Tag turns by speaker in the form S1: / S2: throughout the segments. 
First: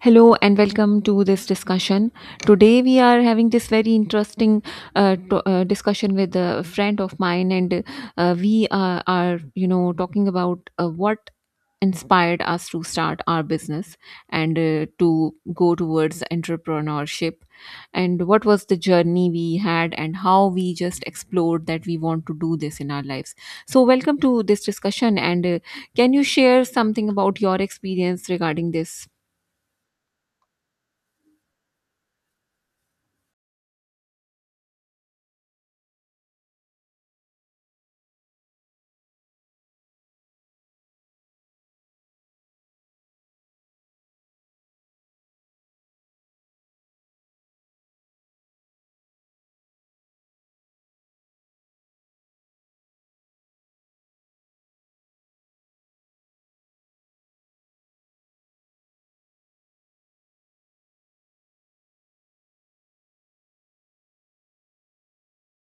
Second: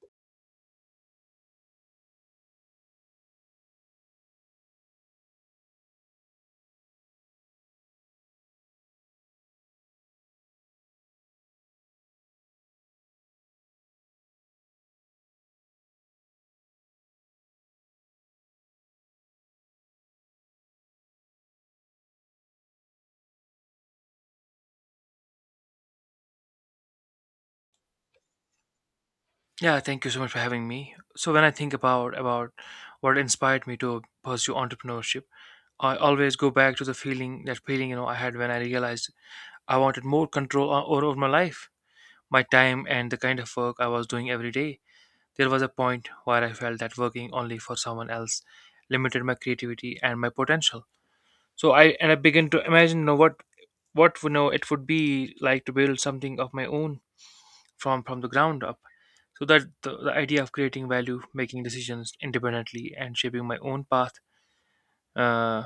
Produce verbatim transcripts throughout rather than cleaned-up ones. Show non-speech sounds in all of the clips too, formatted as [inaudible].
S1: Hello and welcome to this discussion. Today we are having this very interesting uh, to, uh, discussion with a friend of mine, and uh, we are, are, you know, talking about uh, what inspired us to start our business and uh, to go towards entrepreneurship, and what was the journey we had, and how we just explored that we want to do this in our lives. So, welcome to this discussion, and uh, can you share something about your experience regarding this?
S2: Yeah, thank you so much for having me. So when I think about about what inspired me to pursue entrepreneurship, I always go back to the feeling that feeling you know I had when I realized I wanted more control o- over my life, my time, and the kind of work I was doing every day. There was a point where I felt that working only for someone else limited my creativity and my potential. So I and I began to imagine you know what what you know it would be like to build something of my own from from the ground up, so that the, the idea of creating value, making decisions independently, and shaping my own path uh,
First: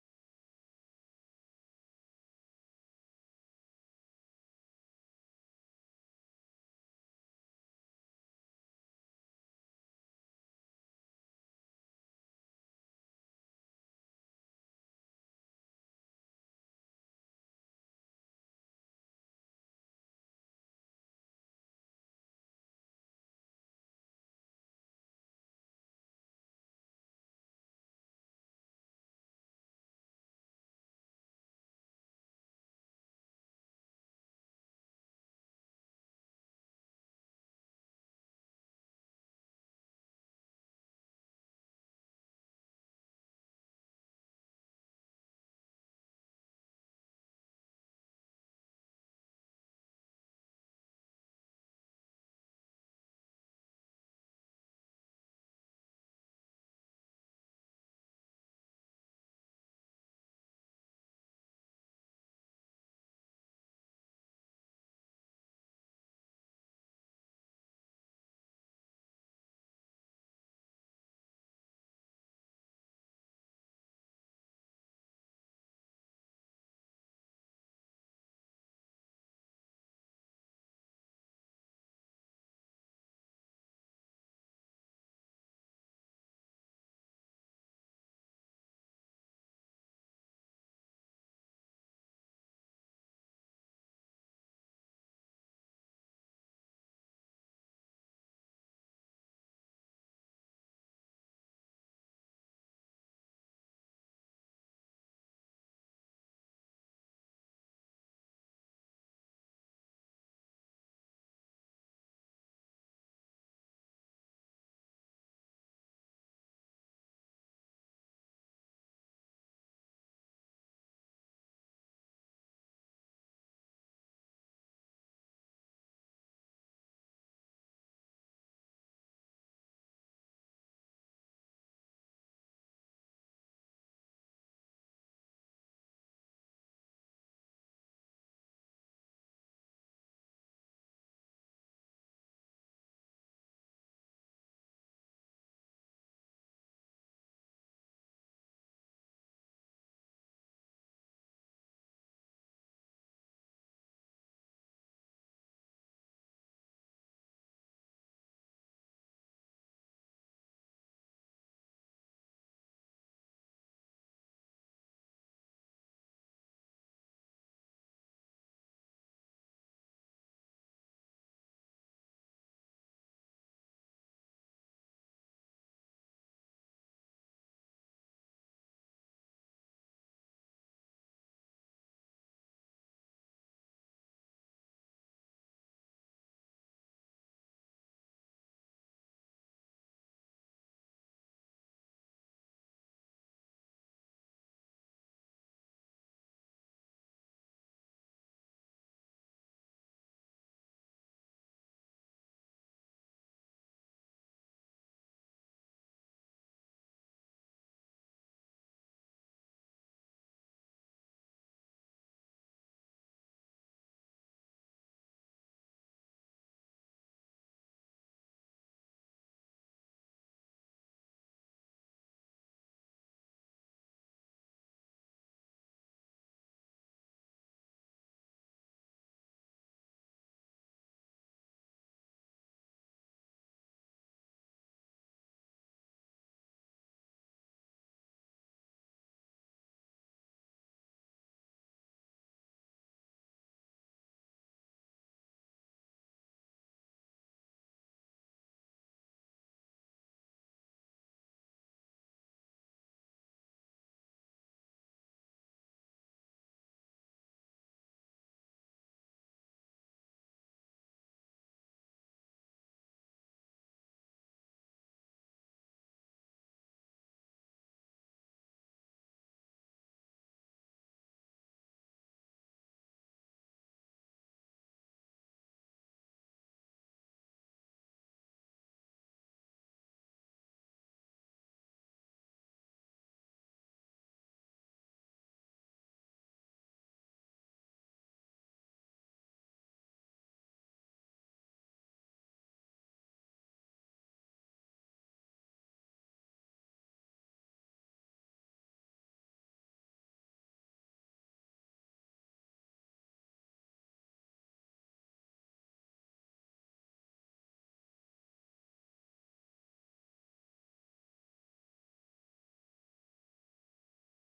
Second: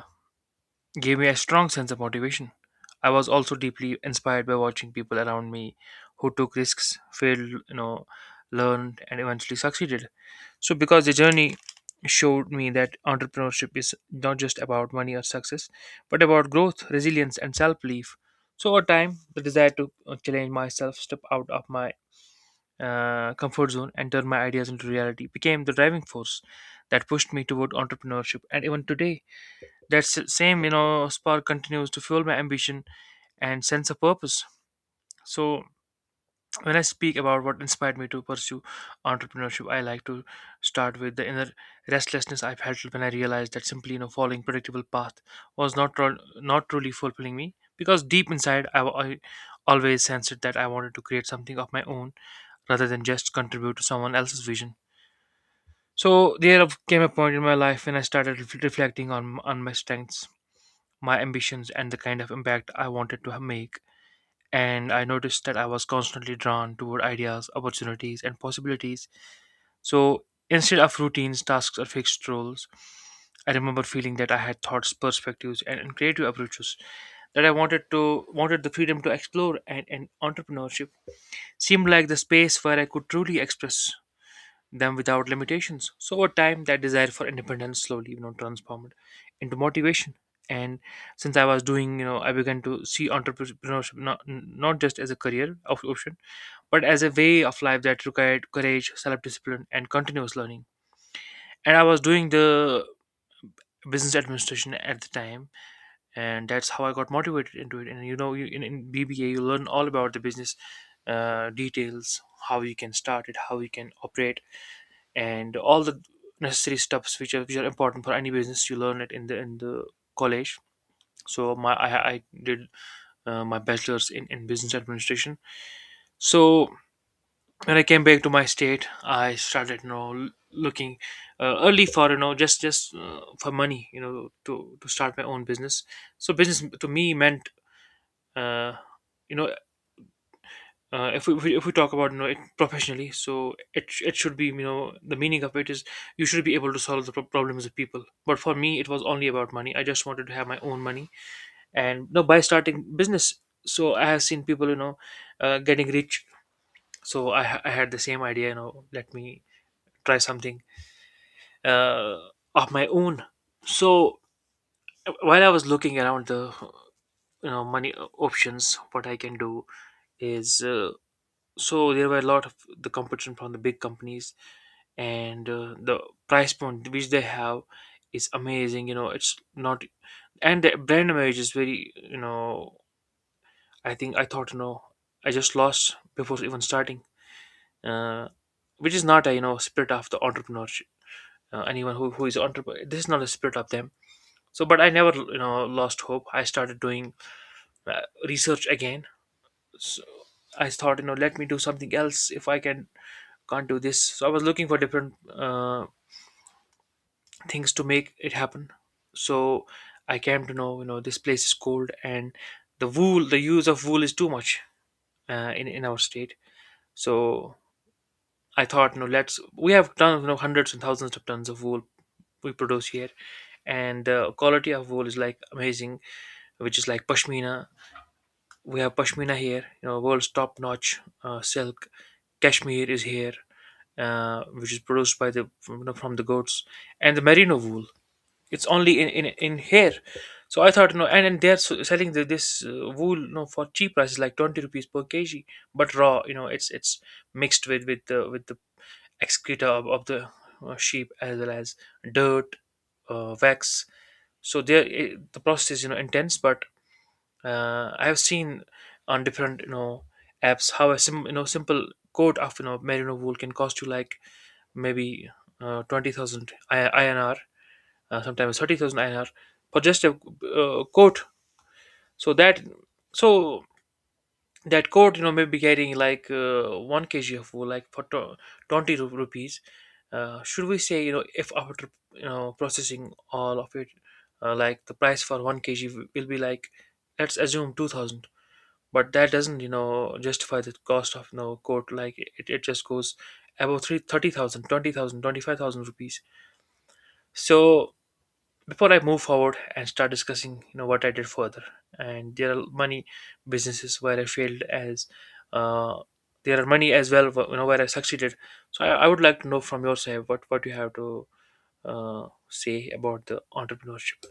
S2: gave me a strong sense of motivation. I was also deeply inspired by watching people around me who took risks, failed you know learned, and eventually succeeded. So because the journey showed me that entrepreneurship is not just about money or success, but about growth, resilience, and self-belief. So over time, the desire to uh, challenge myself, step out of my uh, comfort zone, and turn my ideas into reality became the driving force that pushed me toward entrepreneurship. And even today, that s- same you know spark continues to fuel my ambition and sense of purpose. So when I speak about what inspired me to pursue entrepreneurship, I like to start with the inner restlessness I felt when I realized that simply you know following predictable path was not tru- not truly fulfilling me, because deep inside I, wa- I always sensed that I wanted to create something of my own rather than just contribute to someone else's vision. So there came a point in my life when I started ref- reflecting on on my strengths, my ambitions, and the kind of impact I wanted to make. And I noticed that I was constantly drawn toward ideas, opportunities, and possibilities. So instead of routines, tasks, or fixed roles, I remember feeling that I had thoughts, perspectives, and, and creative approaches that I wanted to wanted the freedom to explore, and, and entrepreneurship seemed like the space where I could truly express them without limitations. So over time, that desire for independence slowly you know, transformed into motivation. And since I was doing, you know, I began to see entrepreneurship not not just as a career op- option, but as a way of life that required courage, self-discipline, and continuous learning. And I was doing the business administration at the time, and that's how I got motivated into it. And you know, you, in, in B B A, you learn all about the business uh, details, how you can start it, how you can operate, and all the necessary steps, which are, which are important for any business. You learn it in the in the college. So my i, I did uh, my bachelor's in, in business administration. So when I came back to my state, I started you know l- looking uh, early for, you know just just uh, for money, you know, to to start my own business. So business to me meant, uh, you know uh, if we if we if we talk about you know it professionally, so it sh- it should be, you know, the meaning of it is you should be able to solve the pro- problems of people. But for me, it was only about money. I just wanted to have my own money, and you know, by starting business. So I have seen people, you know uh, getting rich. So I ha- I had the same idea. You know, let me try something uh, of my own. So uh, while I was looking around the you know money uh, options, what I can do is. Uh, so there were a lot of the competition from the big companies, and uh, the price point which they have is amazing, you know, it's not. And the brand image is very, you know, I think I thought, you know, I just lost before even starting, uh, which is not a, you know, spirit of the entrepreneurship. Uh, anyone who, who is entrepreneur, this is not a spirit of them. So but I never, you know, lost hope. I started doing uh, research again. So I thought, you know, let me do something else. If I can can't do this. So I was looking for different uh, things to make it happen. So I came to know, you know, this place is cold, and the wool, the use of wool is too much uh, in in our state. So I thought, you know, let's, we have tons, you know, hundreds and thousands of tons of wool we produce here, and the quality of wool is like amazing, which is like pashmina. We have pashmina here, you know, world's top notch uh, silk. Kashmir is here, uh, which is produced by the from, from the goats, and the merino wool. It's only in in, in here. So I thought, no, and, and they're s- selling the, this uh, wool, no, for cheap prices, like twenty rupees per kilogram, but raw, you know, it's it's mixed with with the with the excreta of, of the uh, sheep, as well as dirt, uh, wax. So there, it, the process is, you know, intense, but uh, I have seen on different, you know, apps how a sim, you know simple coat of, you know, merino wool can cost you like maybe uh, twenty thousand I- INR, uh, sometimes thirty thousand I N R for just a uh, coat. So that so that coat, you know, may be carrying like uh, one kilogram of wool, like for to- twenty ru- rupees. Uh, should we say, you know, if after, you know, processing all of it, uh, like the price for one kilogram will be like, let's assume two thousand, but that doesn't, you know, justify the cost of, you know, coat. Like it, it just goes above three thirty thousand, twenty thousand, twenty five thousand rupees. So before I move forward and start discussing, you know, what I did further, and there are many businesses where I failed as, uh, there are many as well, wh- you know, where I succeeded. So I, I would like to know from your side what what you have to uh, say about the entrepreneurship.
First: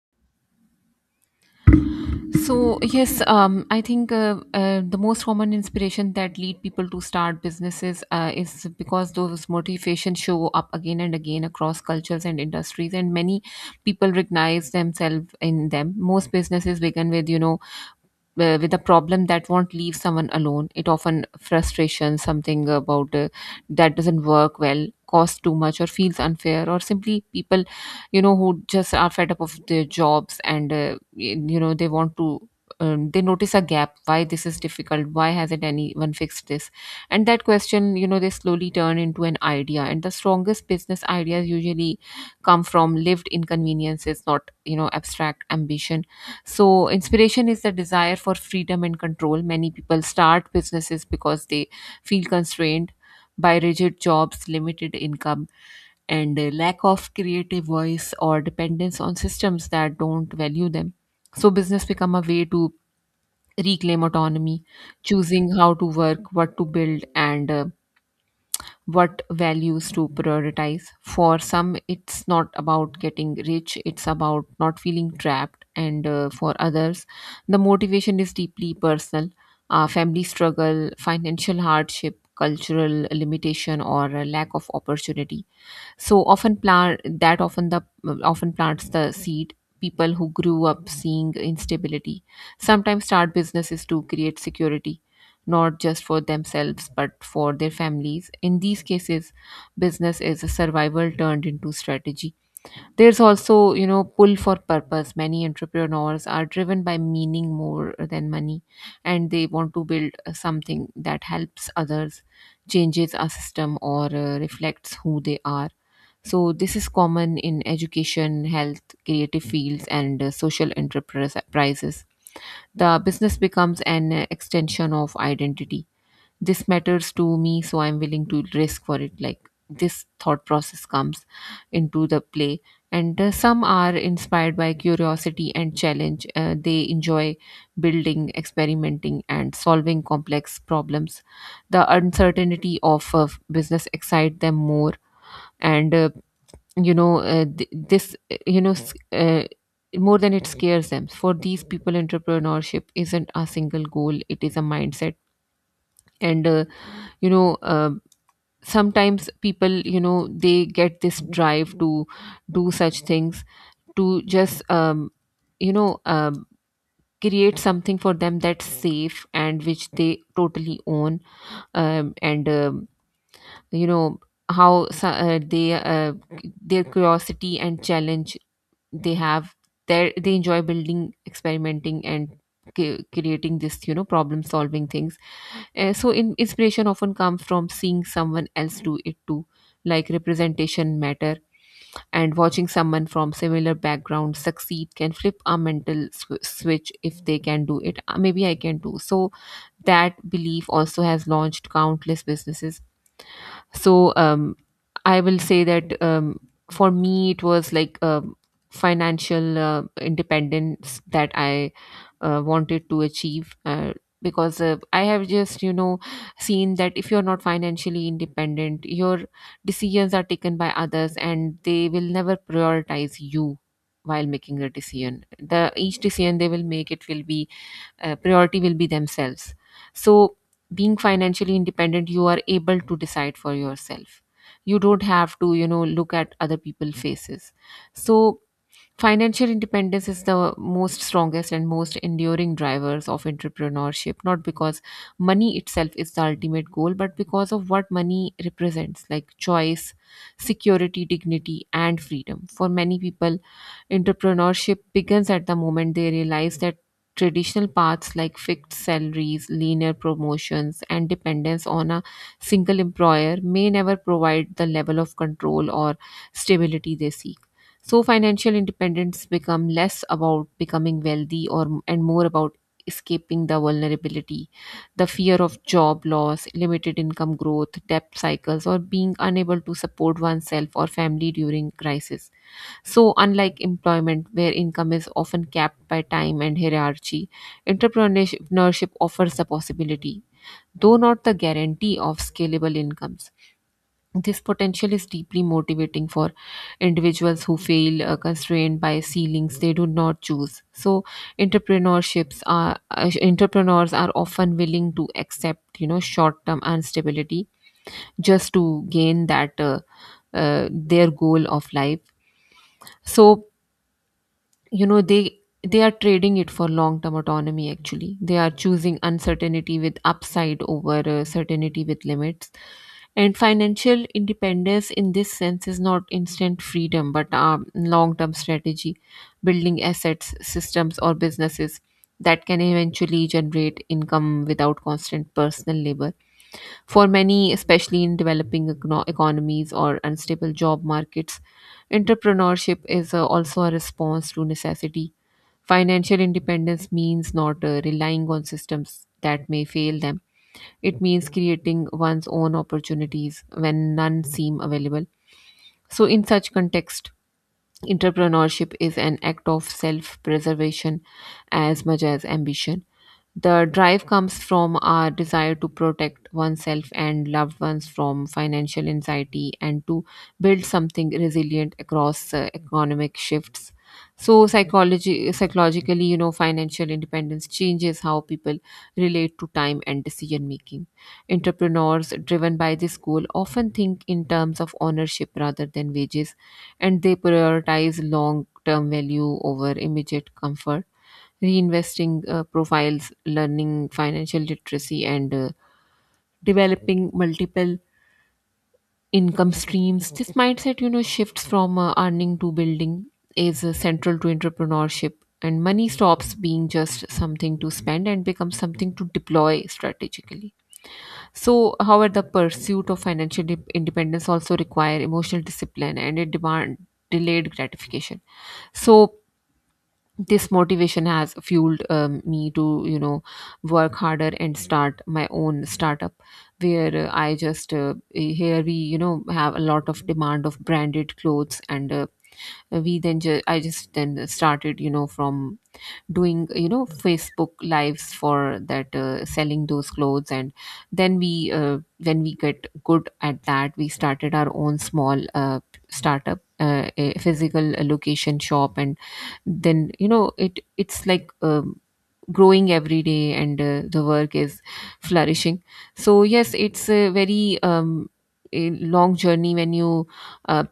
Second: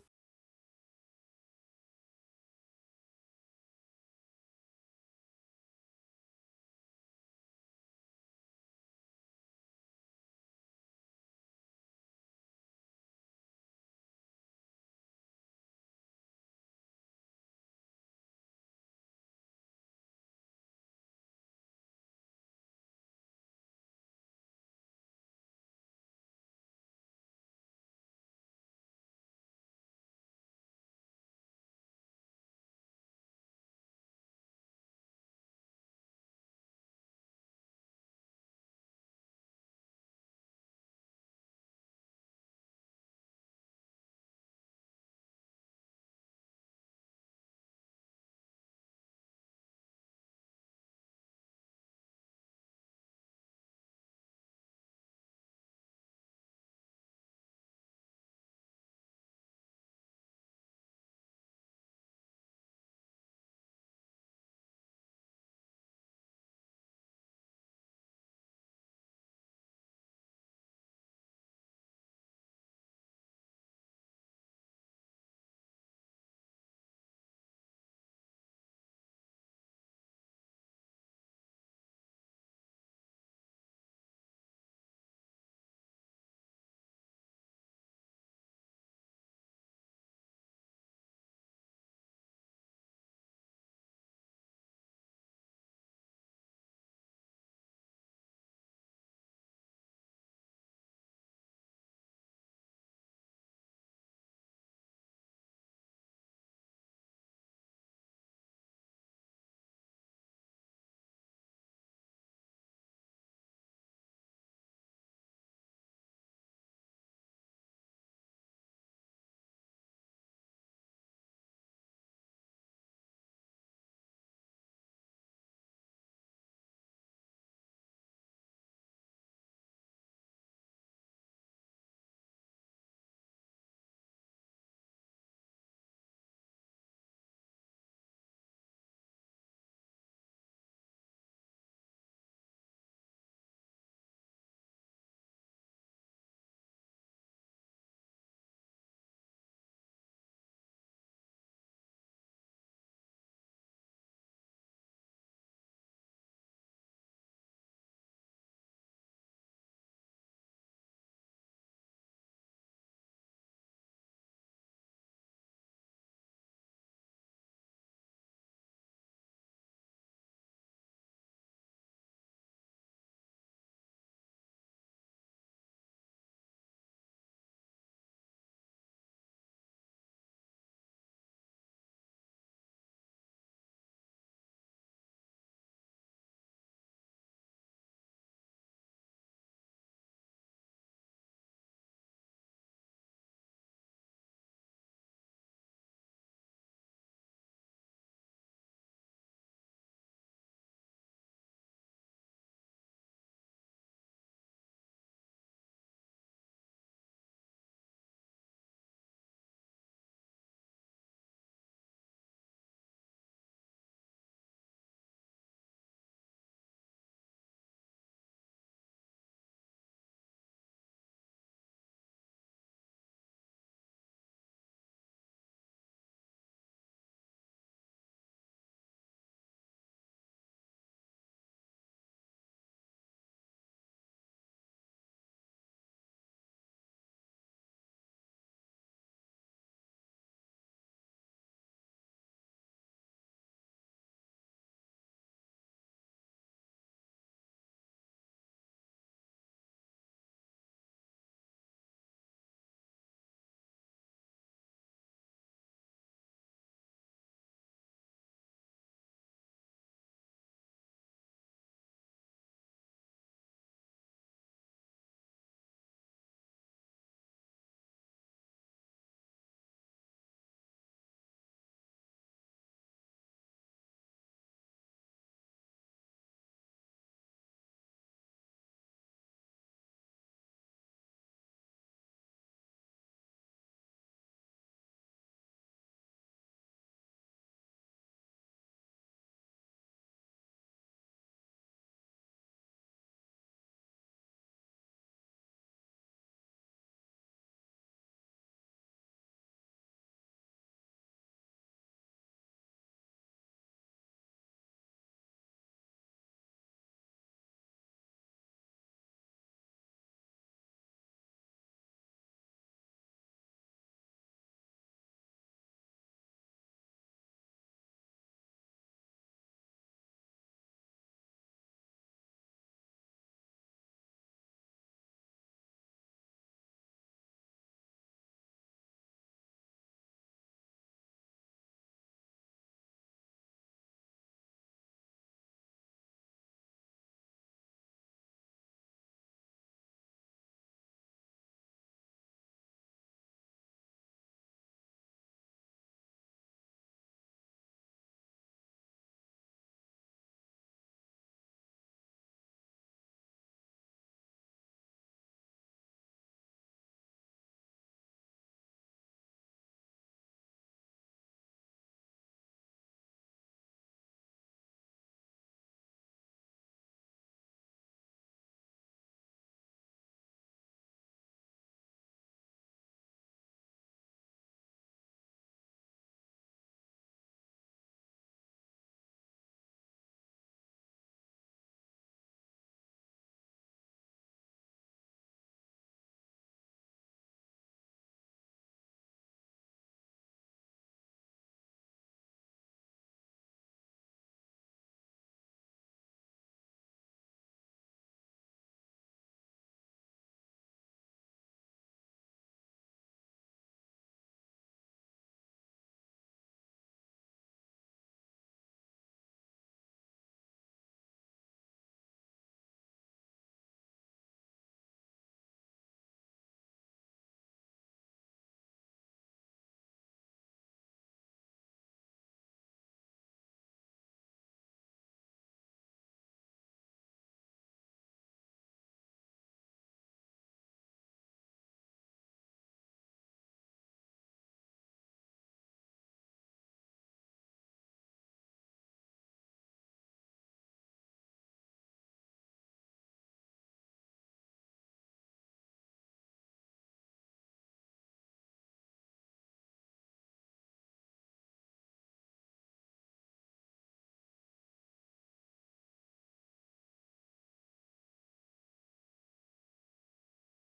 S1: So yes, um, I think uh, uh, the most common inspiration that lead people to start businesses uh, is because those motivations show up again and again across cultures and industries, and many people recognize themselves in them. Most businesses begin with you know uh, with a problem that won't leave someone alone. It often frustration, something about uh, that doesn't work well, costs too much, or feels unfair, or simply people you know who just are fed up of their jobs and uh, y- you know they want to um, they notice a gap. Why this is difficult? Why hasn't anyone fixed this? And that question, you know, they slowly turn into an idea, and the strongest business ideas usually come from lived inconveniences, not you know abstract ambition. So inspiration is the desire for freedom and control. Many people start businesses because they feel constrained by rigid jobs, limited income, and a lack of creative voice, or dependence on systems that don't value them. So business become a way to reclaim autonomy, choosing how to work, what to build, and uh, what values to prioritize. For some, it's not about getting rich; it's about not feeling trapped. And uh, for others, the motivation is deeply personal. Uh, family struggle, financial hardship, cultural limitation, or a lack of opportunity so often plant that often the often plants the seed. People who grew up seeing instability sometimes start businesses to create security, not just for themselves but for their families. In these cases, business is a survival turned into strategy. There's also, you know, pull for purpose. Many entrepreneurs are driven by meaning more than money, and they want to build something that helps others, changes a system, or uh, reflects who they are. So this is common in education, health, creative fields, and uh, social enterprises. The business becomes an uh, extension of identity. This matters to me, so I'm willing to risk for it. Like, this thought process comes into the play. And uh, some are inspired by curiosity and challenge. Uh, they enjoy building, experimenting, and solving complex problems. The uncertainty of uh, business excite them more and uh, you know uh, th- this uh, you know s- uh, more than it scares them. For these people, entrepreneurship isn't a single goal, it is a mindset. And uh, you know uh, sometimes people, you know, they get this drive to do such things to just um, you know um, create something for them that's safe and which they totally own. Um, and um, you know how so- uh, they uh, their curiosity and challenge they have, they they enjoy building, experimenting, and cre- creating this, you know, problem solving things. Uh, so in, inspiration often comes from seeing someone else do it too. Like, representation matter, and watching someone from similar background succeed can flip our mental sw- switch. If they can do it, uh, maybe I can do. So that belief also has launched countless businesses. So um, I will say that um, for me it was like, um, financial uh, independence that I uh, wanted to achieve, uh, because uh, I have just, you know, seen that if you're not financially independent, your decisions are taken by others, and they will never prioritize you. While making the decision, the each decision they will make, it will be uh, priority will be themselves. So being financially independent, you are able to decide for yourself. You don't have to, you know, look at other people's faces. So financial independence is the most strongest and most enduring drivers of entrepreneurship, not because money itself is the ultimate goal, but because of what money represents, like choice, security, dignity, and freedom. For many people, entrepreneurship begins at the moment they realize that traditional paths like fixed salaries, linear promotions, and dependence on a single employer may never provide the level of control or stability they seek. So, financial independence become less about becoming wealthy or and more about escaping the vulnerability, the fear of job loss, limited income growth, debt cycles, or being unable to support oneself or family during crisis. So, unlike employment, where income is often capped by time and hierarchy, entrepreneurship offers the possibility, though not the guarantee, of scalable incomes. This potential is deeply motivating for individuals who feel uh, constrained by ceilings they do not choose. So, entrepreneurships are uh, entrepreneurs are often willing to accept, you know, short-term instability just to gain that uh, uh, their goal of life. So, you know, they they are trading it for long term autonomy. Actually, they are choosing uncertainty with upside over uh, certainty with limits. And financial independence in this sense is not instant freedom but, um, long term strategy, building assets, systems, or businesses that can eventually generate income without constant personal labor. For many, especially in developing econo- economies or unstable job markets, entrepreneurship is uh, also a response to necessity. Financial independence means not uh, relying on systems that may fail them. It means creating one's own opportunities when none seem available. So, in such context, entrepreneurship is an act of self preservation as much as ambition. The drive comes from our desire to protect oneself and loved ones from financial anxiety and to build something resilient across uh, economic shifts. So, psychology, psychologically, you know, financial independence changes how people relate to time and decision making. Entrepreneurs driven by this goal often think in terms of ownership rather than wages, and they prioritize long term value over immediate comfort. Reinvesting uh, profiles, learning financial literacy, and uh, developing multiple income streams. This mindset, you know, shifts from uh, earning to building is uh, central to entrepreneurship. And money stops being just something to spend and becomes something to deploy strategically. So, however, the pursuit of financial dep- independence also require emotional discipline, and it demand delayed gratification. So, this motivation has fueled, um, me to, you know, work harder and start my own startup, where uh, I just, uh, here we, you know, have a lot of demand of branded clothes, and uh, we then ju- I just then started, you know, from doing, you know, Facebook lives for that, uh, selling those clothes. And then we, uh, when we get good at that, we started our own small uh, startup, uh, a physical location shop. And then, you know, it it's like, um, growing every day, and uh, the work is flourishing. So yes, it's a very, um, a long journey. When you uh,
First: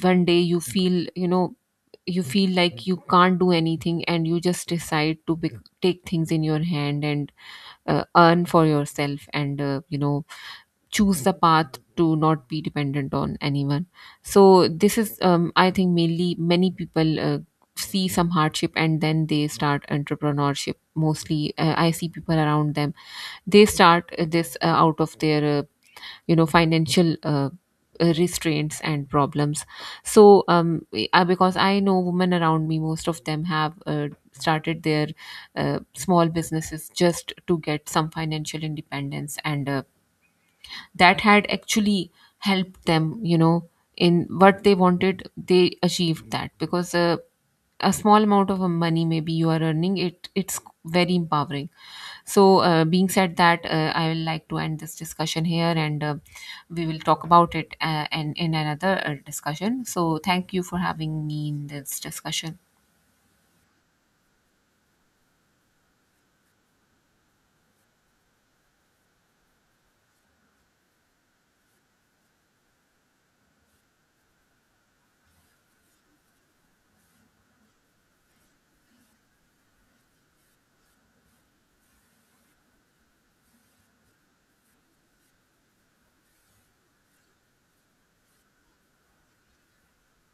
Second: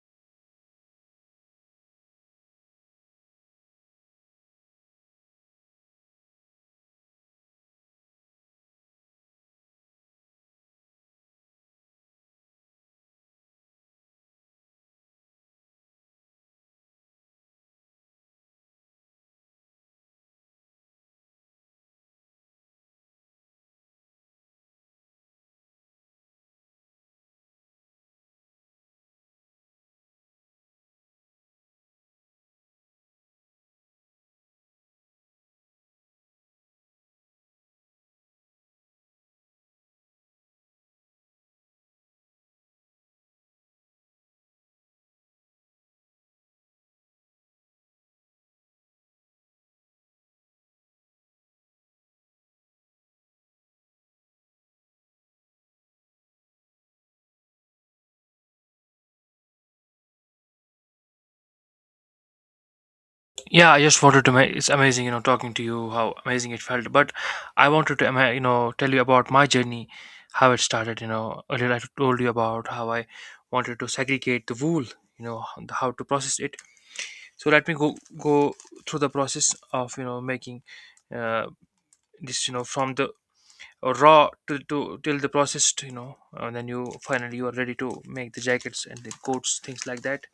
S1: one day, you feel, you know, you feel like you can't do anything, and you just decide to bec take things in your hand and uh, earn for yourself and, uh, you know, choose the path to not be dependent on anyone. So this is, um, I think, mainly many people uh, see some hardship and then they start entrepreneurship. Mostly, uh, I see people around them, they start uh, this uh, out of their uh, you know financial uh, uh, restraints and problems. So um I, because I know women around me, most of them have uh, started their uh, small businesses just to get some financial independence. And uh, that had actually helped them, you know, in what they wanted. They achieved that because uh, a small amount of uh, money, maybe you are earning it, it's very empowering. So uh, being said that, uh, I will like to end this discussion here and, uh, we will talk about it uh, and in another uh, discussion. So thank you for having me in this discussion.
S2: Yeah, I just wanted to make, it's amazing, you know, talking to you, how amazing it felt. But I wanted to, ama- you know, tell you about my journey, how it started. You know, earlier I told you about how I wanted to segregate the wool, you know, h- how to process it. So let me go go through the process of, you know, making uh, this, you know, from the raw to, to till the processed, you know, and then you finally, you are ready to make the jackets and the coats, things like that.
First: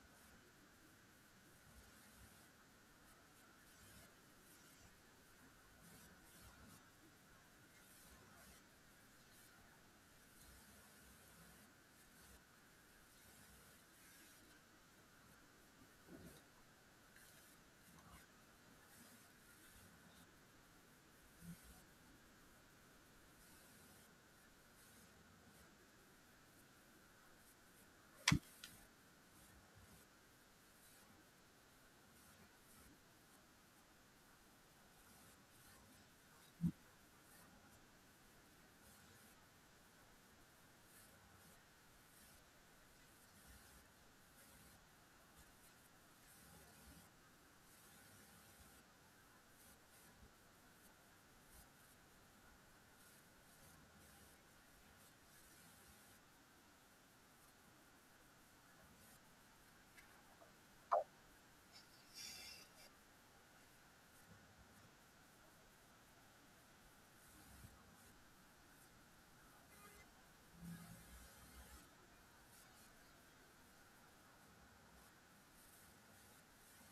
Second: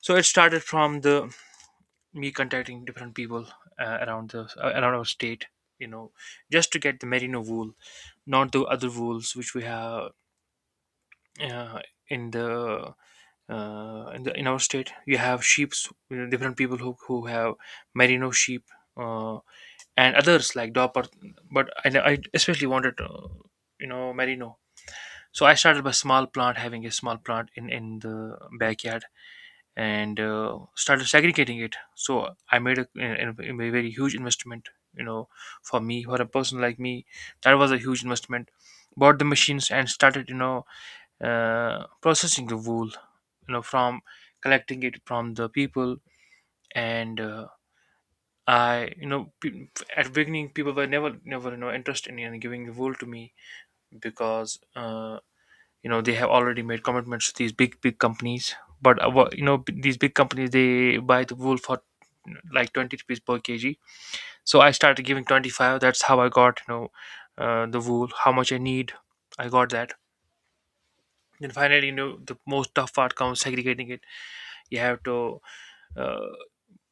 S2: So it started from the me contacting different people uh, around the uh, around our state, you know, just to get the merino wool, not the other wools which we have uh, in the uh, in the in our state. You have sheep's, you know, different people who, who have merino sheep uh. and others like Dopper. But I, I especially wanted, uh, you know, Merino. So I started by small plant, having a small plant in in the backyard, and uh, started segregating it. So I made a, a, a very huge investment. You know, for me, for a person like me, that was a huge investment. Bought the machines and started, you know, uh, processing the wool. You know, from collecting it from the people, and uh, I, you know, pe- at beginning, people were never, never, you know, interested in giving the role to me, because, uh, you know, they have already made commitments to these big, big companies. But uh, wha- you know, b- these big companies, they buy the wool for like twenty rupees per kilogram. So I started giving twenty five. That's how I got, you know, uh, the wool. How much I need, I got that. Then finally, you know, the most tough part comes, segregating it. You have to uh,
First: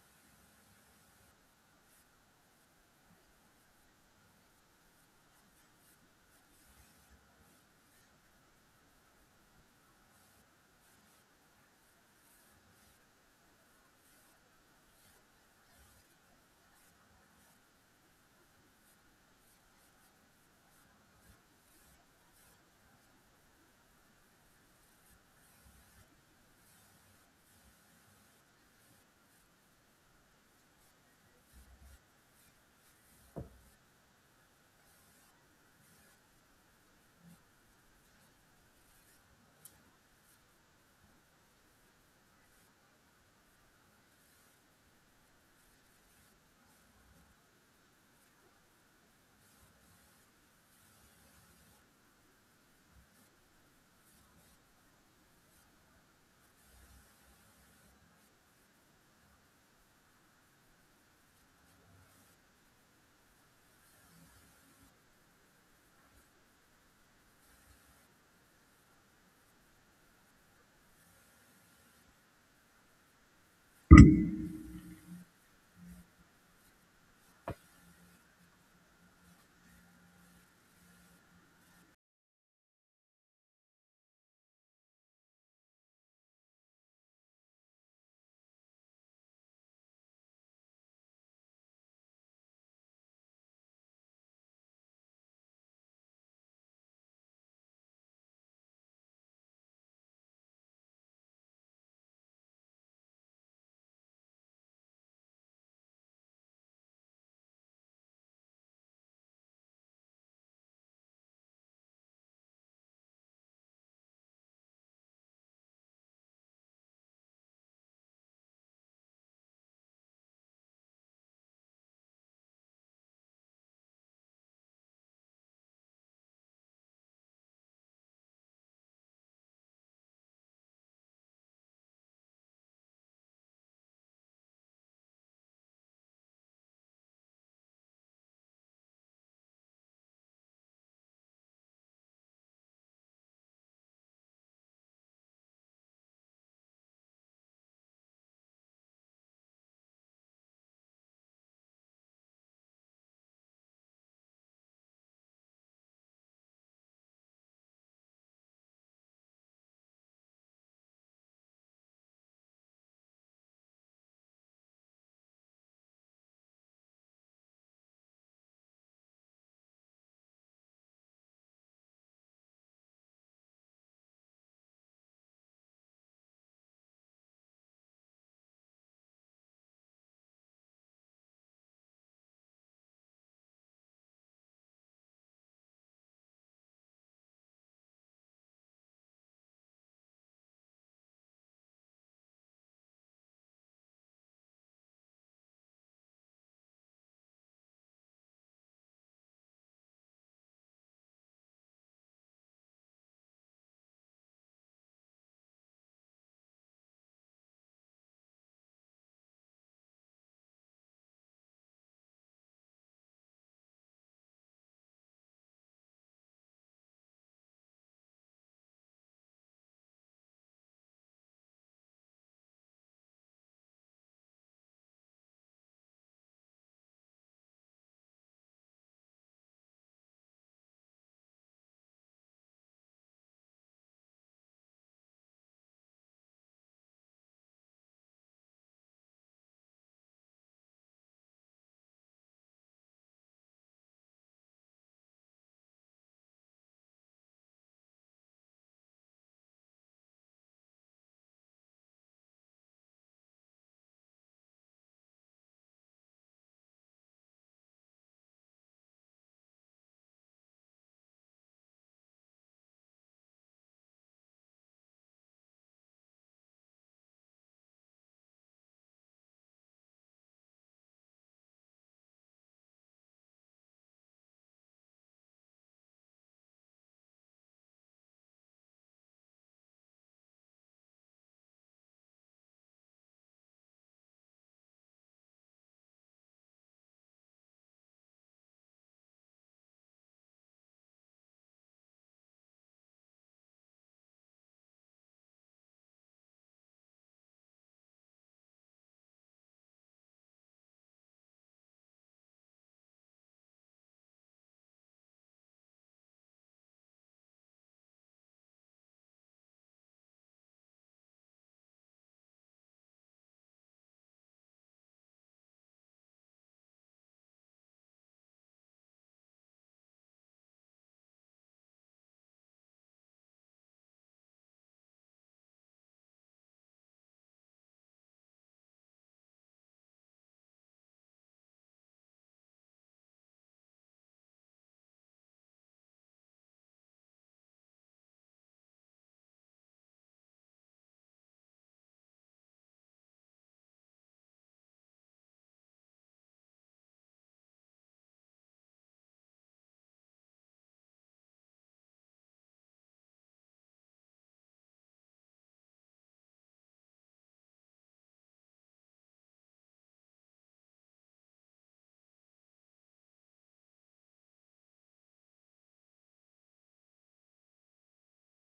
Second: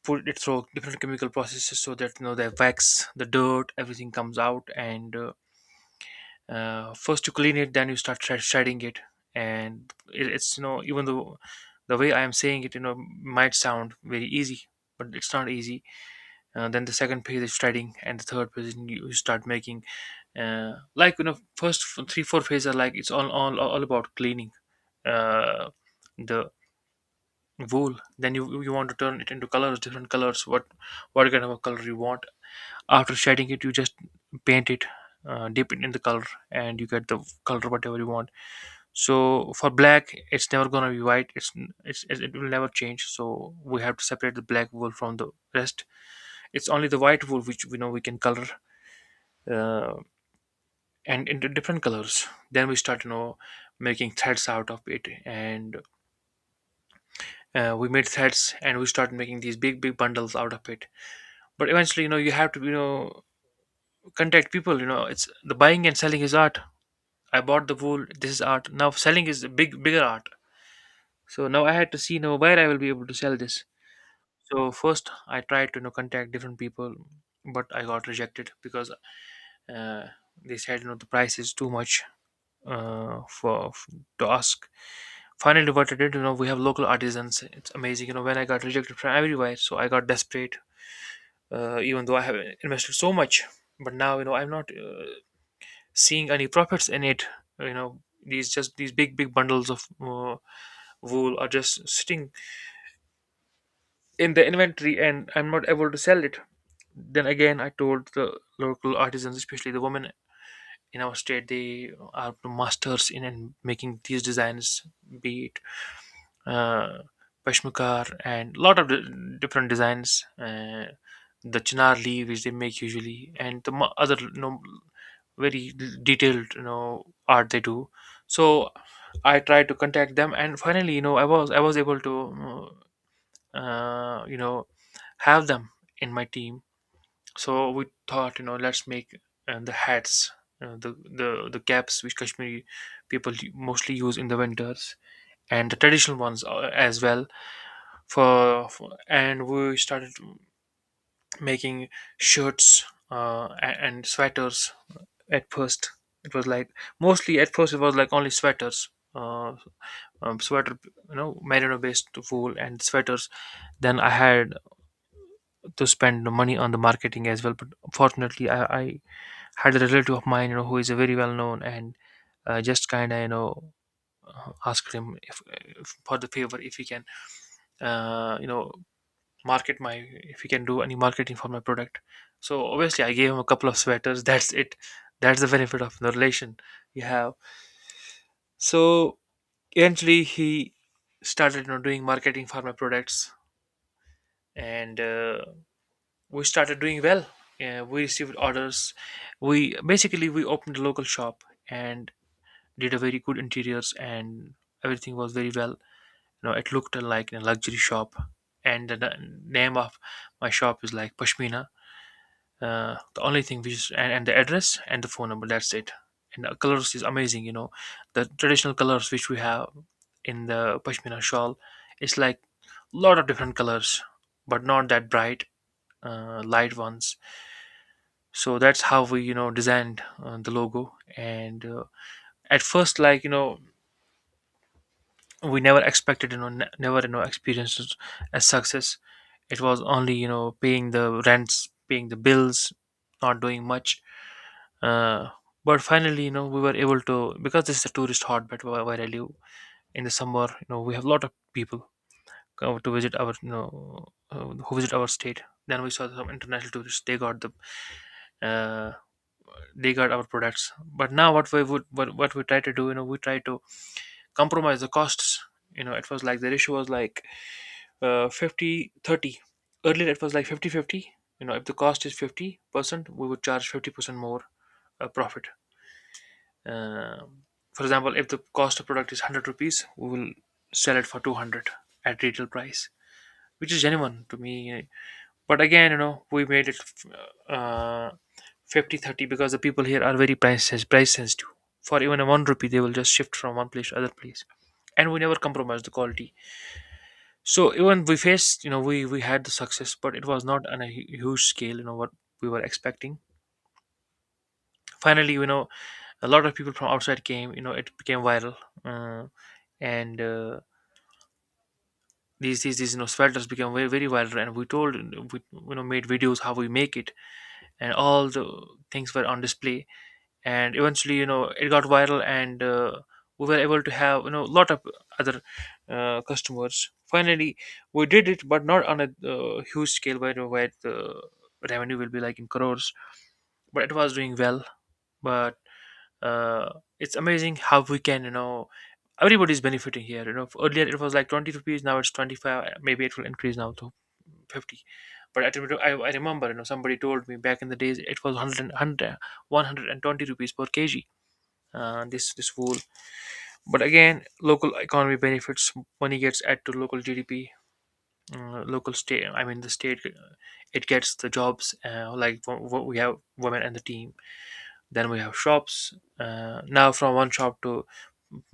S2: put it through different chemical processes so that you know the wax, the dirt, everything comes out. And uh, uh, first you clean it, then you start shred- shredding it. And it, it's you know, even though the way I am saying it, you know, might sound very easy, but it's not easy. Uh, then the second phase is shredding, and the third phase is you you start making, uh, like, you know, first f- three four phases are like it's all all, all about cleaning uh, the wool. Then you you want to turn it into colors, different colors. what what kind of a color you want? After shading it, you just paint it. Uh, dip it in the color, and you get the color, whatever you want. So for black, it's never gonna be white. It's, it's it will never change, so we have to separate the black wool from the rest. It's only the white wool which we know we can color, uh, and into different colors. Then we start, you know, making threads out of it, and uh, we made threads, and we start making these big big bundles out of it. But eventually, you know, you have to, you know, contact people. You know, it's the buying and selling is art. I bought the wool. This is art. Now selling is a big bigger art. So now I had to see now where I will be able to sell this. So first I tried to, you know, contact different people, but I got rejected because, uh, they said, you know, the price is too much uh, for f- to ask. Finally, what I did, you know, we have local artisans. It's amazing, you know, when I got rejected from everywhere, so I got desperate. Uh, even though I have invested so much, but now, you know, I'm not uh, seeing any profits in it. You know, these, just these big big bundles of, Uh, wool are just sitting in the inventory, and I'm not able to sell it. Then again, I told the local artisans, especially the women in our state, they are masters in, in making these designs, be it, uh, peshmikar and lot of di- different designs. Uh, the chinar leaf which they make usually, and the mo- other, you know, very detailed, you know, art they do. So I tried to contact them, and finally, you know, I was I was able to, Uh, you know, have them in my team. So we thought, you know, let's make uh, the hats, uh, the the the caps which Kashmiri people mostly use in the winters, and the traditional ones uh, as well. For, for and we started making shirts, uh, a- and sweaters. uh, At first, it was like, mostly at first it was like only sweaters. Uh, um, Sweater, you know, merino based wool and sweaters. Then I had to spend the money on the marketing as well. But fortunately, I, I had a relative of mine, you know, who is a very well known, and uh, just kind of, you know, uh, asked him if, if for the favor if he can, uh, you know, market my, if he can do any marketing for my product. So obviously, I gave him a couple of sweaters. [laughs] That's it. That's the benefit of the relation you have. So eventually, he started, you know, doing marketing for my products and. Uh, we started doing well. Uh, we received orders. We basically we opened a local shop and did a very good interiors, and everything was very well. You know, it looked like a luxury shop. And the the name of my shop is like Pashmina. Uh, the only thing which is, and, and the address and the phone number. That's it. And the colors is amazing. You know, the traditional colors which we have in the Pashmina shawl, it's like lot of different colors, but not that bright, uh, light ones. So that's how we, you know, designed uh, the logo, and uh, at first, like, you know, we never expected, you know, ne- never, you know, experienced a success. It was only, you know, paying the rents, paying the bills, not doing much, uh, but finally, you know, we were able to, because this is a tourist hotbed where, where I live. In the summer, you know, we have a lot of people come to visit our, you know, uh, who visit our state. Then we saw some international tourists, they got the, uh, they got our products. But now what we would, what, what we try to do, you know, we try to compromise the costs. You know, it was like the ratio was like, uh, fifty thirty. Earlier it was like fifty fifty. You know, if the cost is fifty percent, we would charge fifty percent more uh, profit. Um for example, if the cost of product is one hundred rupees, we will sell it for two hundred at retail price, which is genuine to me. But again, you know, we made it uh, Fifty thirty, because the people here are very price sens- price sensitive. For even a one rupee, they will just shift from one place to other place, and we never compromise the quality. So even we faced, you know, we we had the success, but it was not on a hu- huge scale, you know, what we were expecting. Finally, you know, a lot of people from outside came, you know, it became viral, uh, and uh, these these these, you know, sweaters became very very viral, and we told, we, you know, made videos how we make it, and all the things were on display. And eventually, you know, it got viral, and uh, we were able to have, you know, a lot of other uh, customers. Finally we did it, but not on a uh, huge scale where, where the revenue will be like in crores. But it was doing well. But uh, it's amazing how we can, you know, everybody's benefiting here. You know, earlier it was like twenty rupees, now it's twenty-five, maybe it will increase now to fifty. But I, remember- I, I remember, you know, somebody told me back in the days it was one hundred rupees per kg, uh, this this wool. But again, local economy benefits, money gets added to local gdp, uh, local state, I mean the state, uh, it gets the jobs, uh, like wo- wo- we have women and the team. Then we have shops, uh, now from one shop to,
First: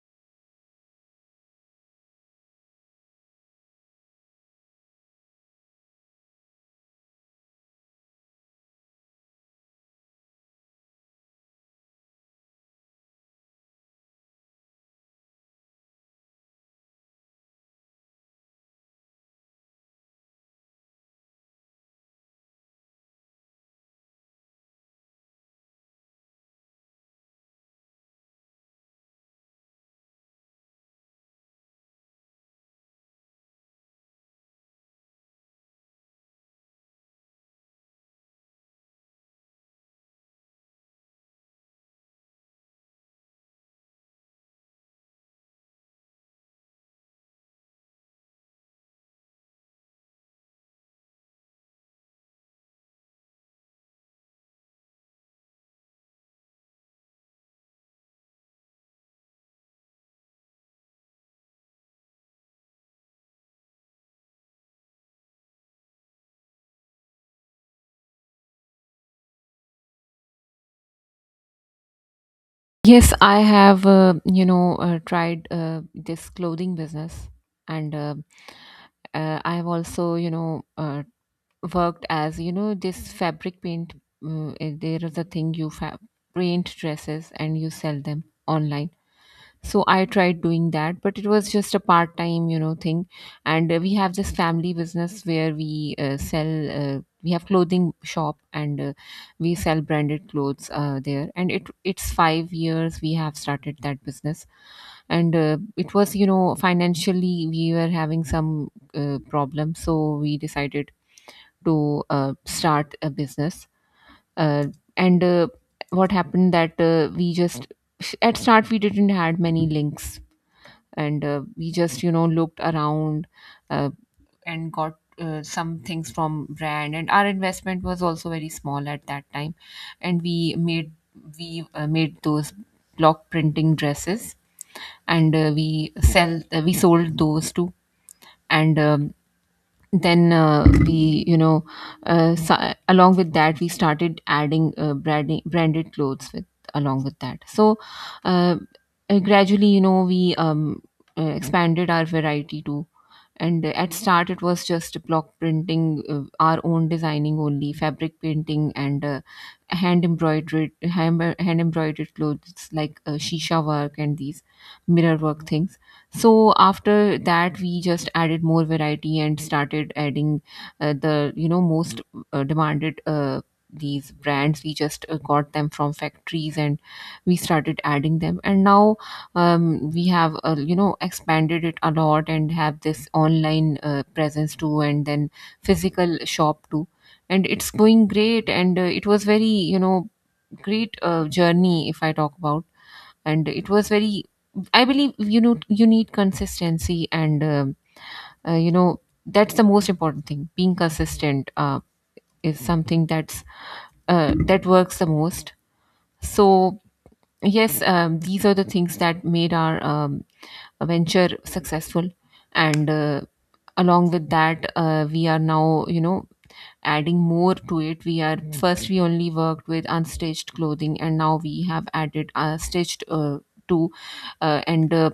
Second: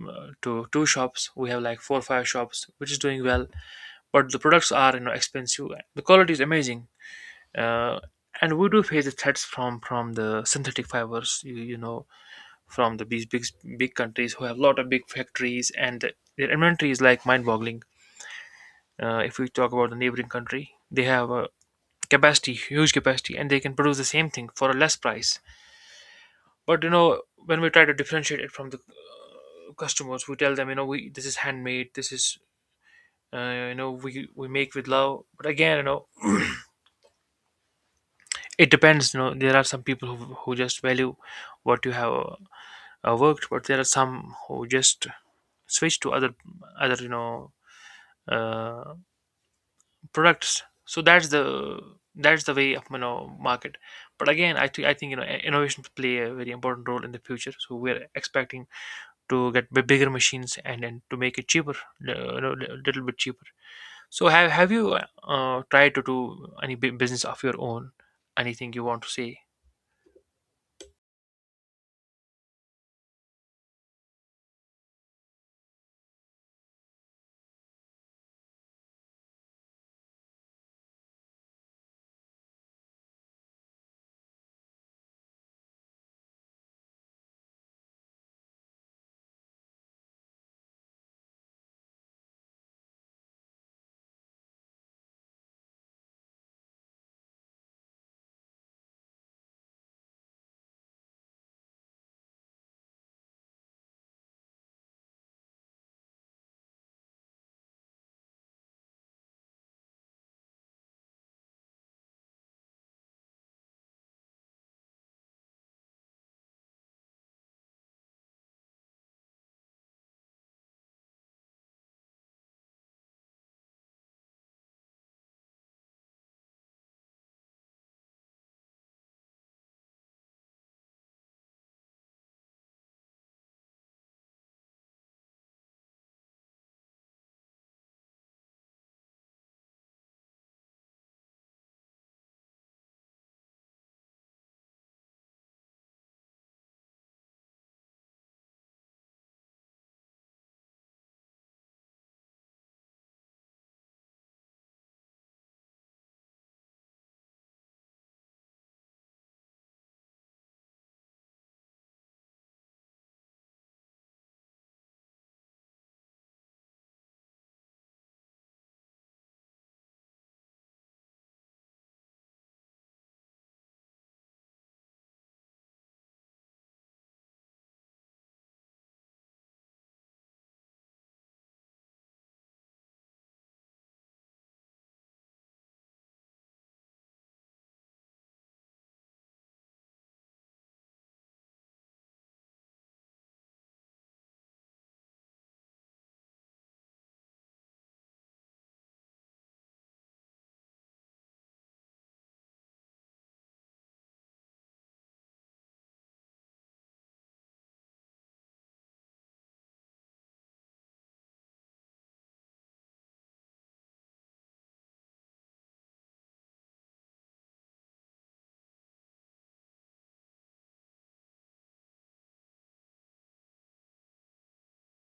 S2: uh, to two shops, we have like four or five shops, which is doing well. But the products are, you know, expensive, the quality is amazing, uh, and we do face the threats from from the synthetic fibers, you, you know, from the big big, big countries who have a lot of big factories, and their inventory is like mind-boggling. Uh, if we talk about the neighboring country, they have a capacity, huge capacity, and they can produce the same thing for a less price. But you know, when we try to differentiate it from the customers, we tell them, you know, we this is handmade, this is uh, you know, we we make with love. But again, you know, it depends. You know, there are some people who who just value what you have uh, worked, but there are some who just switch to other other, you know, uh, products. So that's the, that's the way of, you know, market. But again, i, think I think, you know, i- innovations play a very important role in the future, so we're expecting to get b- bigger machines and then to make it cheaper, li- you know, a little bit cheaper. So have, have you uh, tried to do any bu- business of your own, anything you want to say?
S1: Yes, I have, uh, you know uh, tried uh, this clothing business, and uh, uh, I have also, you know uh, worked as, you know, this fabric paint. Uh, there is a thing you fa- paint dresses and you sell them online. So I tried doing that, but it was just a part time, you know, thing. And uh, we have this family business where we uh, sell uh, we have clothing shop, and uh, we sell branded clothes uh, there, and it it's five years we have started that business. And uh, it was, you know, financially we were having some uh, problem, so we decided to uh, start a business, uh, and uh, what happened that uh, we just, at start we didn't had many links. And uh, we just, you know, looked around uh, and got uh, some things from brand, and our investment was also very small at that time. And we made, we uh, made those block printing dresses. And uh, we sell uh, we sold those too. And um, then, uh, we, you know uh, so, along with that we started adding uh, branding, branded clothes with along with that so uh, uh, Gradually, you know we um, uh, expanded our variety to. And uh, at start it was just block printing, uh, our own designing, only fabric painting, and uh, hand embroidered hand, hand embroidered clothes like uh, shisha work and these mirror work things. So after that we just added more variety and started adding uh, the, you know most uh, demanded, uh, these brands. We just uh, got them from factories, and we started adding them. And now, um, we have, uh, you know expanded it a lot, and have this online uh, presence too, and then physical shop too. And it's going great. And uh, it was very, you know great uh, journey, if I talk about. And it was very. I believe, you know you need consistency. And um uh, you know that's the most important thing. Being consistent uh, is something that's uh, that works the most. So, yes. Um, these are the things that made our, um, venture successful. And uh, along with that, uh, we are now, you know adding more to it. We are First, we only worked with unstitched clothing, and now we have added uh, stitched uh, to, uh, and uh,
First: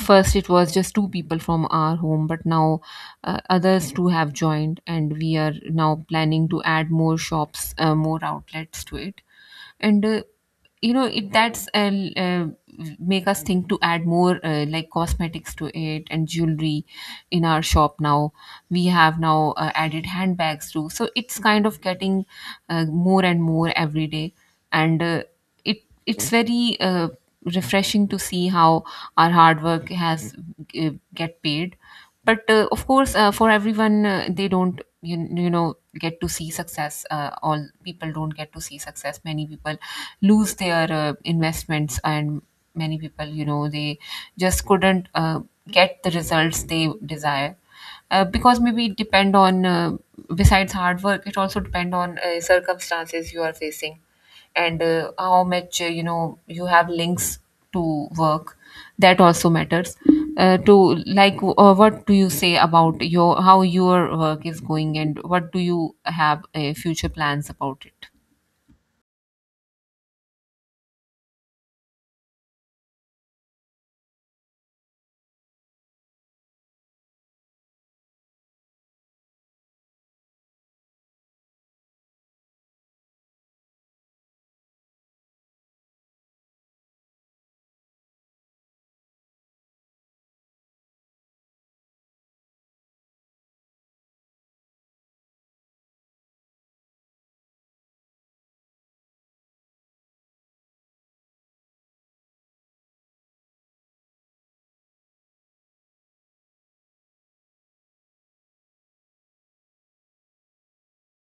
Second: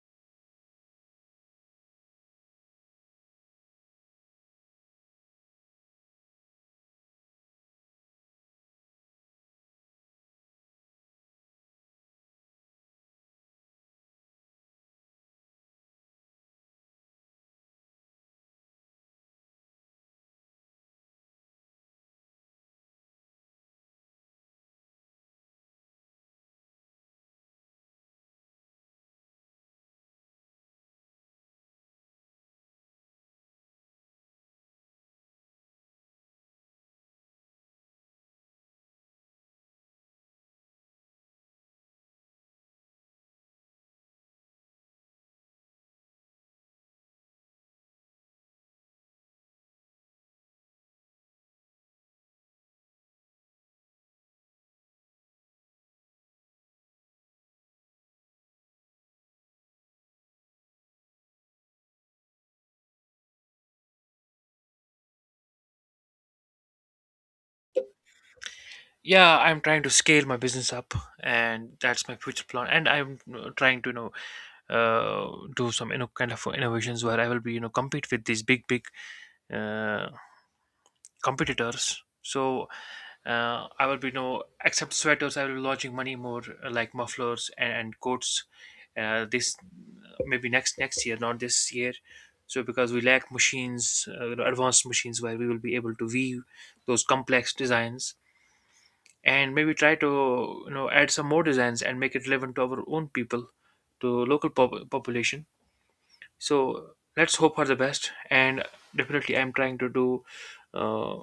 S1: First it was just two people from our home, but now, uh, others too have joined, and we are now planning to add more shops, uh, more outlets to it. And uh, you know it that's uh, l- uh, make us think to add more, uh, like cosmetics to it and jewelry, in our shop now. We have now uh, added handbags too, so it's kind of getting uh, more and more every day. And uh, it it's very uh, refreshing to see how our hard work has uh, get paid. But uh, of course, uh, for everyone, uh, they don't, you, you know get to see success. Uh, all people don't get to see success. Many people lose their uh, investments, and many people, you know they just couldn't uh, get the results they desire. Uh, because maybe it depend on, uh, besides hard work it also depend on uh, circumstances you are facing. And uh, how much, uh, you know you have links to work, that also matters uh, to Like, uh, what do you say about your, how your work is going, and what do you have uh, future plans about it?
S2: Yeah, I'm trying to scale my business up, and that's my future plan. And I'm uh, trying to, you know, uh, do some, you know, kind of innovations where I will be, you know, compete with these big big, uh, competitors. So uh, I will be, you know, except sweaters, I will be launching many more, uh, like mufflers and, and coats, uh, this maybe next next year, not this year. So because we lack machines, uh, you know, advanced machines where we will be able to weave those complex designs. And maybe try to, you know, add some more designs and make it relevant to our own people, to local pop- population. So let's hope for the best. And definitely I'm trying to do, uh,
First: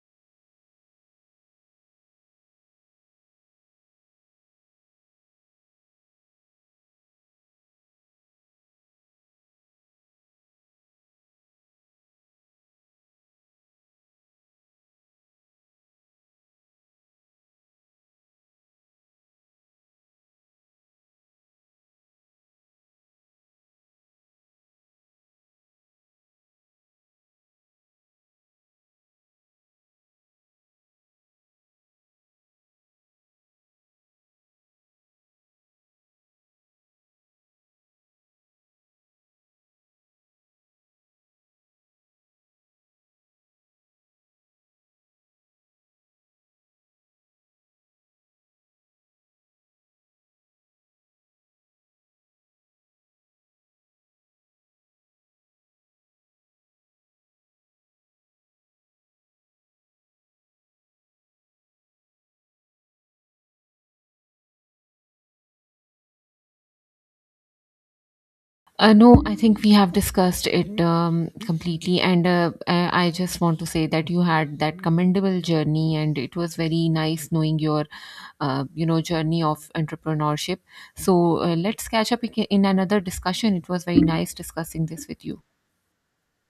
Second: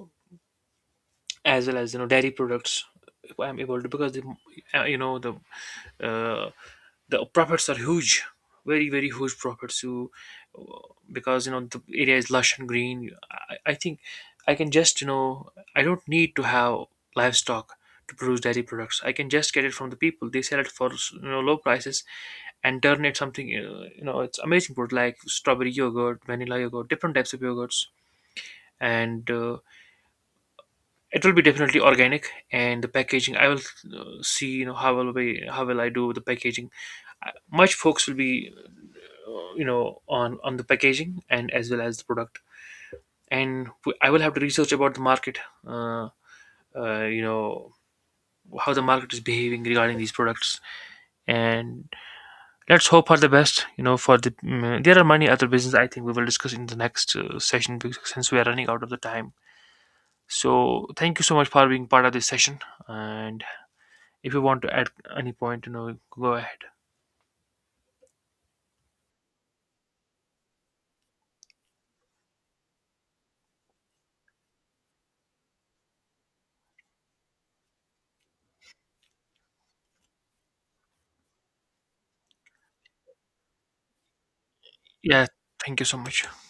S2: as well as, you know, dairy products, if I'm able to. Because the, uh, you know, the, uh, the profits are huge, very very huge profits. You, because you know the area is lush and green. I, I think I can just, you know, I don't need to have livestock to produce dairy products. I can just get it from the people, they sell it for, you know, low prices, and turn it something, uh, you know, it's amazing product, like strawberry yogurt, vanilla yogurt, different types of yogurts. And uh, it will be definitely organic, and the packaging I will, uh, see, you know, how will we, how will I do the packaging. I- much folks will be, uh, you know, on on the packaging and as well as the product. And w- I will have to research about the market, uh, uh, you know, how the market is behaving regarding these products. And let's hope for the best. You know, for the mm, there are many other business, I think we will discuss in the next uh, session, because since we are running out of the time. So thank you so much for being part of this session. And if you want to add any point, you know, go ahead.
S1: Uh, no, I think we have discussed it um, completely. And uh, I I just want to say that you had that commendable journey, and it was very nice knowing your, uh, you know, journey of entrepreneurship. So uh, let's catch up ag- in another discussion. It was very nice discussing this with
S2: Yeah,
S1: you.
S2: thank you so much.